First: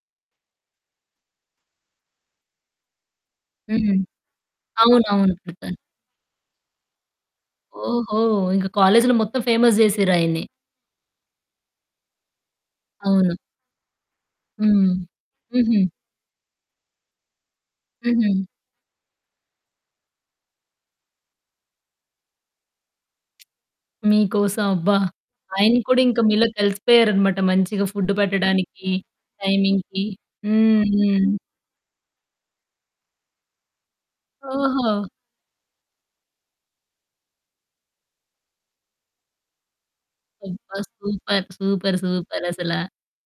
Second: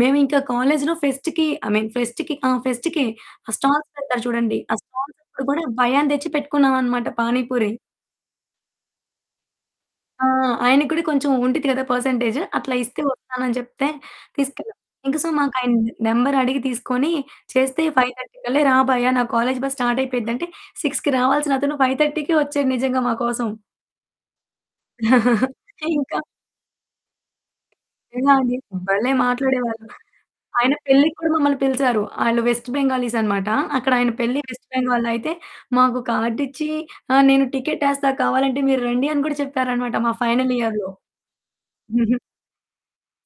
మేమింకా కాలేజీలో ఫెస్ట్‌కి I mean ఫెస్ట్‌కి ఆహ్, ఫెస్ట్‌కే ఆ స్టాల్స్ హ్మ్. పెడతారు చూడండి. ఆ స్టాల్స్‌ అవునవును. అప్పుడు గూడా పెడతారు. భయ్యాని దెచ్చి పెట్టుకున్నాం అనమాట పానిపూరి. ఓహో! ఇంకా కాలేజీలో మొత్తం ఫేమస్ ఆ! జేసిర్రాయన్ని. ఆయన గూడా కొంచెం ఉండిద్ది గదా! పర్సెంటేజు అట్లా ఇస్తే అవును. వస్తానని జెప్తే తీసుకెళ్ళాం. హ్మ్. ఇంక సో, మాకాయన హుహు. నెంబరడిగి తీసుకొని చేస్తే 5:30 హుహు. కల్లా రా భయ్యా నా కాలేజీ బసు స్టార్టయిపోయిద్ది అంటే 6కి రావాల్సినతను 5:30కే ఒచ్చాడు నిజంగా మా కోసం. మీకోసం అబ్బా! ఆయన అయితే కూడా ఇంకా ఇంక మీలో కలిసిపోయారన్నమాట. మంచిగా ఫుడ్డు నిజంగా అండి. పెట్టడానికి భలే మాట్లాడేవాళ్ళు. టైమింగ్‌కి ఆయన హ్మ్. పెళ్ళికి కూడా హ్మ్. మమ్మల్ని పిలిసారు. ఆయన వెస్ట్ బెంగాలీస్ అన్నమాట. అక్కడ ఆయన పెళ్లి వెస్ట్ ఓహో! బెంగాల్‌లో అయితే మాకు కార్డిచ్చి, ఆహ్, నేను టికెటేస్తా కావాలంటే మీరు రండీ అని కూడా చెప్పారన్నమాట మా ఫైనల్ అబ్బా! ఇయర్‌లో. సూపర్. సూపర్. హుహు. సూపర్ అసలా.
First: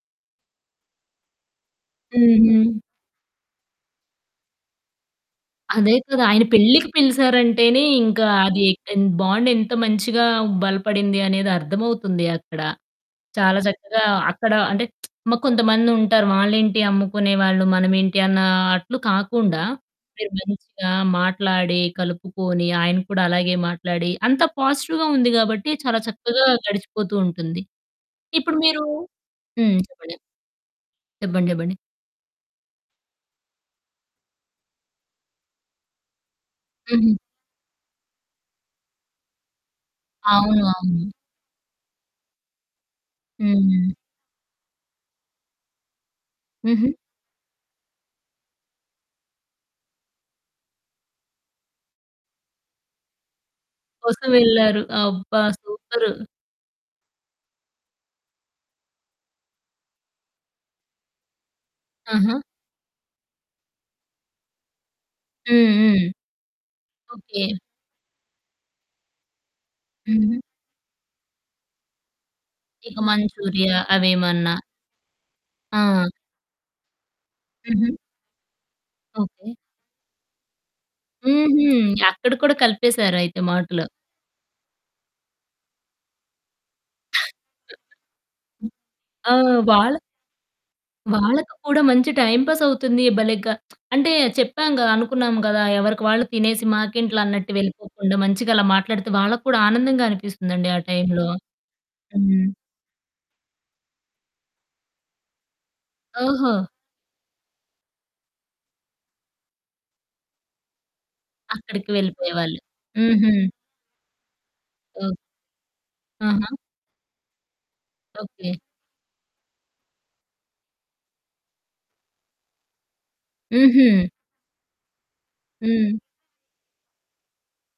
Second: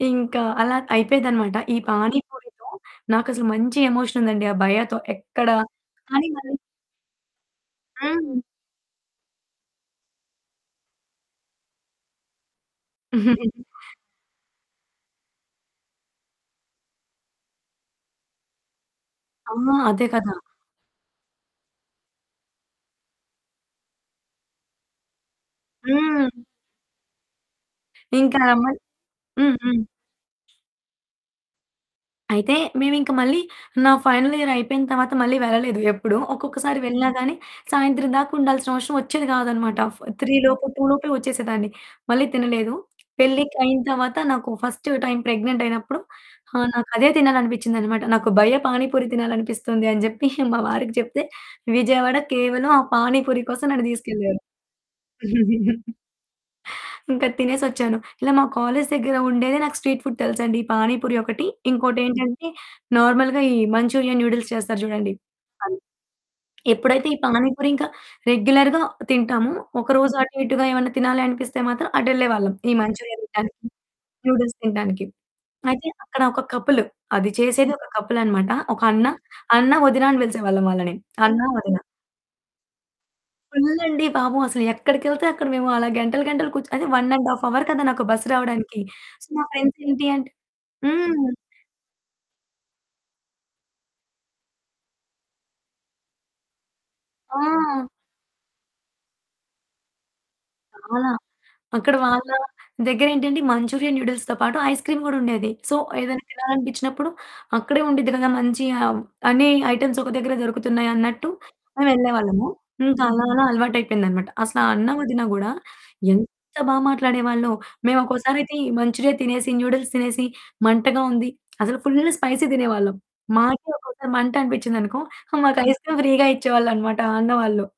ఇంకా అలా అయిపోయేదనమాట. ఈ పాని పూరి‌తో హుహు. నాకసలు మంచి ఎమోషన్ ఉందండి, ఆ భయ్యా‌తో ఎక్కడ అదే కదా! కాని ఆయన మరి పెళ్ళికి పిలిసారంటేనే ఇంకా హ్మ్. అది ఎ బాండ్ ఎంత మంచిగా బలపడింది అనేదర్థమవుతుంది అక్కడ. చాలా చక్కగా అక్కడ అంటే మ కొంతమందుంటారు. వాళ్ళేంటి అమ్ముకునే వాళ్ళు మనమేంటి అన్న అట్లు అ! కాకుండా అదే మీరు కదా! మంచిగా మాట్లాడి, కలుపుకొని, ఆయన కూడా అలాగే మాట్లాడి అంతా పాజిటివ్‌గా ఉంది గాబట్టి చాలా హ్మ్. చక్కగా గడిచిపోతూ ఉంటుంది. ఇంకా ఆ ఇప్పుడు అమ్మాయి మీరు హ్మ్ హ్మ్. హ్మ్. చెప్పండి. చెప్పండి. చెప్పండి. అయితే మేమింక మళ్ళీ నా ఫైనల్ ఇయర్ అయిపోయిన తర్వాత మళ్ళీ వెళ్ళలేదు ఎప్పుడు. ఒక్కొక్కసారి వెళ్ళినా హుహు. గానీ, సాయంత్రం దాకుండాల్సిన అవసరం ఒచ్చేది కాదన్నమాట. ఆ ఫ 3 అవును. లోపు 2 లోపే అవును. ఒచ్చేసేదాన్ని. మళ్ళీ తినలేదు. పెళ్లి‌కి అయిన హ్మ్. తర్వాత నాకు ఫస్టు టైం ప్రెగ్నెంటయినప్పుడు ఆ! హుహు. నాకదే తినాలనిపిచ్చిందన్నమాట. నాకు భయ్యా పానీపూరి తినాలనిపిస్తుంది అని జెప్పి మా వారికి జెప్తే విజయవాడ కేవలం ఆ పాని పూరి కోసం నన్ను కోసం తీసుకెళ్లారు. వెళ్ళారు. అబ్బా! సూపరు. ఇంకా తినేసొచ్చాను. ఇలా మా కాలేజీ దెగ్గర ఉండేదే నాకు స్ట్రీట్ ఫుడ్ తెలుసండి పాని పూరి ఒకటి ఆహా! ఇంకోటేంటంటే నార్మల్‌గా ఈ మంచూరియన్ నూడిల్స్ చేస్తారు జూడండి. హ్మ్. అది హ్మ్. ఎప్పుడైతే ఈ ఓకే. పాని పూరి ఇంకా రెగ్యులర్‌గా తింటాము ఒకరోజు అటు హుహు. ఇటుగా ఏమన్నా తినాలనిపిస్తే మాత్రం అటెళ్ళేవాళ్ళం, ఈ ఇక మంచురియా తింటానికి మంచూరియా అవేమన్నా. నూడిల్స్ తింటానికి. అయితే ఆ! అక్కడ ఒక కపులు అది చేసేది ఒక హుహు. కపులనమాట. ఒక అన్న. ఓకే. అన్న వదిన అని పిలిసేవాళ్ళం వాళ్ళని. అన్న హుహు. వదిన. అక్కడ కూడా కలిపేసారయితే మాటలు. ఫుల్లండి పాపం అసలు ఎక్కడికెళ్తే అక్కడ మేము అలా గంటలు గంటలు కూర్చుని అదే 1 ½ అవర్ కదా! నాకు బస్సు రావడానికి. సో, ఆ! మా ఫ్రెండ్స్ వాళ్ళ ఏంటంటే హ్మ్. వాళ్ళకి కూడా మంచి టైమ్ పాస్ అవుతుంది. భలేగా అంటే చెప్పాం‌గా అనుకున్నాం గదా! ఎవరికి వాళ్ళు తినేసి మాకేంట్లె అన్నట్టు ఆ! వెళ్ళిపోకుండా మంచిగా అలా మాట్లాడితే వాళ్ళక్కూడా ఆనందంగా అనిపిస్తుందండి ఆ చాలా. టైంలో. అక్కడ వాళ్ళ హ్మ్. దెగ్గరేంటంటే మంచూరియా నూడిల్స్‌తో పాటు ఐస్ క్రీమ్ గూడా ఉండేది. సో, ఏదైనా ఓహో! తినాలనిపించినప్పుడు అక్కడే ఉండిద్ది గదా మంచి అన్ని ఐటెమ్స్ ఒక దగ్గరే దొరుకుతున్నాయి అన్నట్టు అక్కడికి మేమెళ్ళేవాళ్ళము. వెళ్ళిపోయేవాళ్ళు ఇంకా అలా హుహు. అలా అలవాటయిపోయిందన్నమాట. అసల ఆ అన్న ఓహ్! వదిన గూడా ఎంత ఆహా! బా మాట్లాడేవాళ్ళో మేము ఓకే. ఒక్కోసారయితే మంచూరియా తినేసి నూడిల్స్ తినేసి మంటగా ఉంది. అసలు ఫుల్లు స్పైసీ తినేవాళ్ళం మాకే ఒక్కోసారి హుహు. మంట అనిపించిందనుకో మాకు ఐస్ క్రీమ్ హ్మ్. ఫ్రీగా ఇచ్చేవాళ్ళన్నమాట ఆ అన్న వాళ్ళు.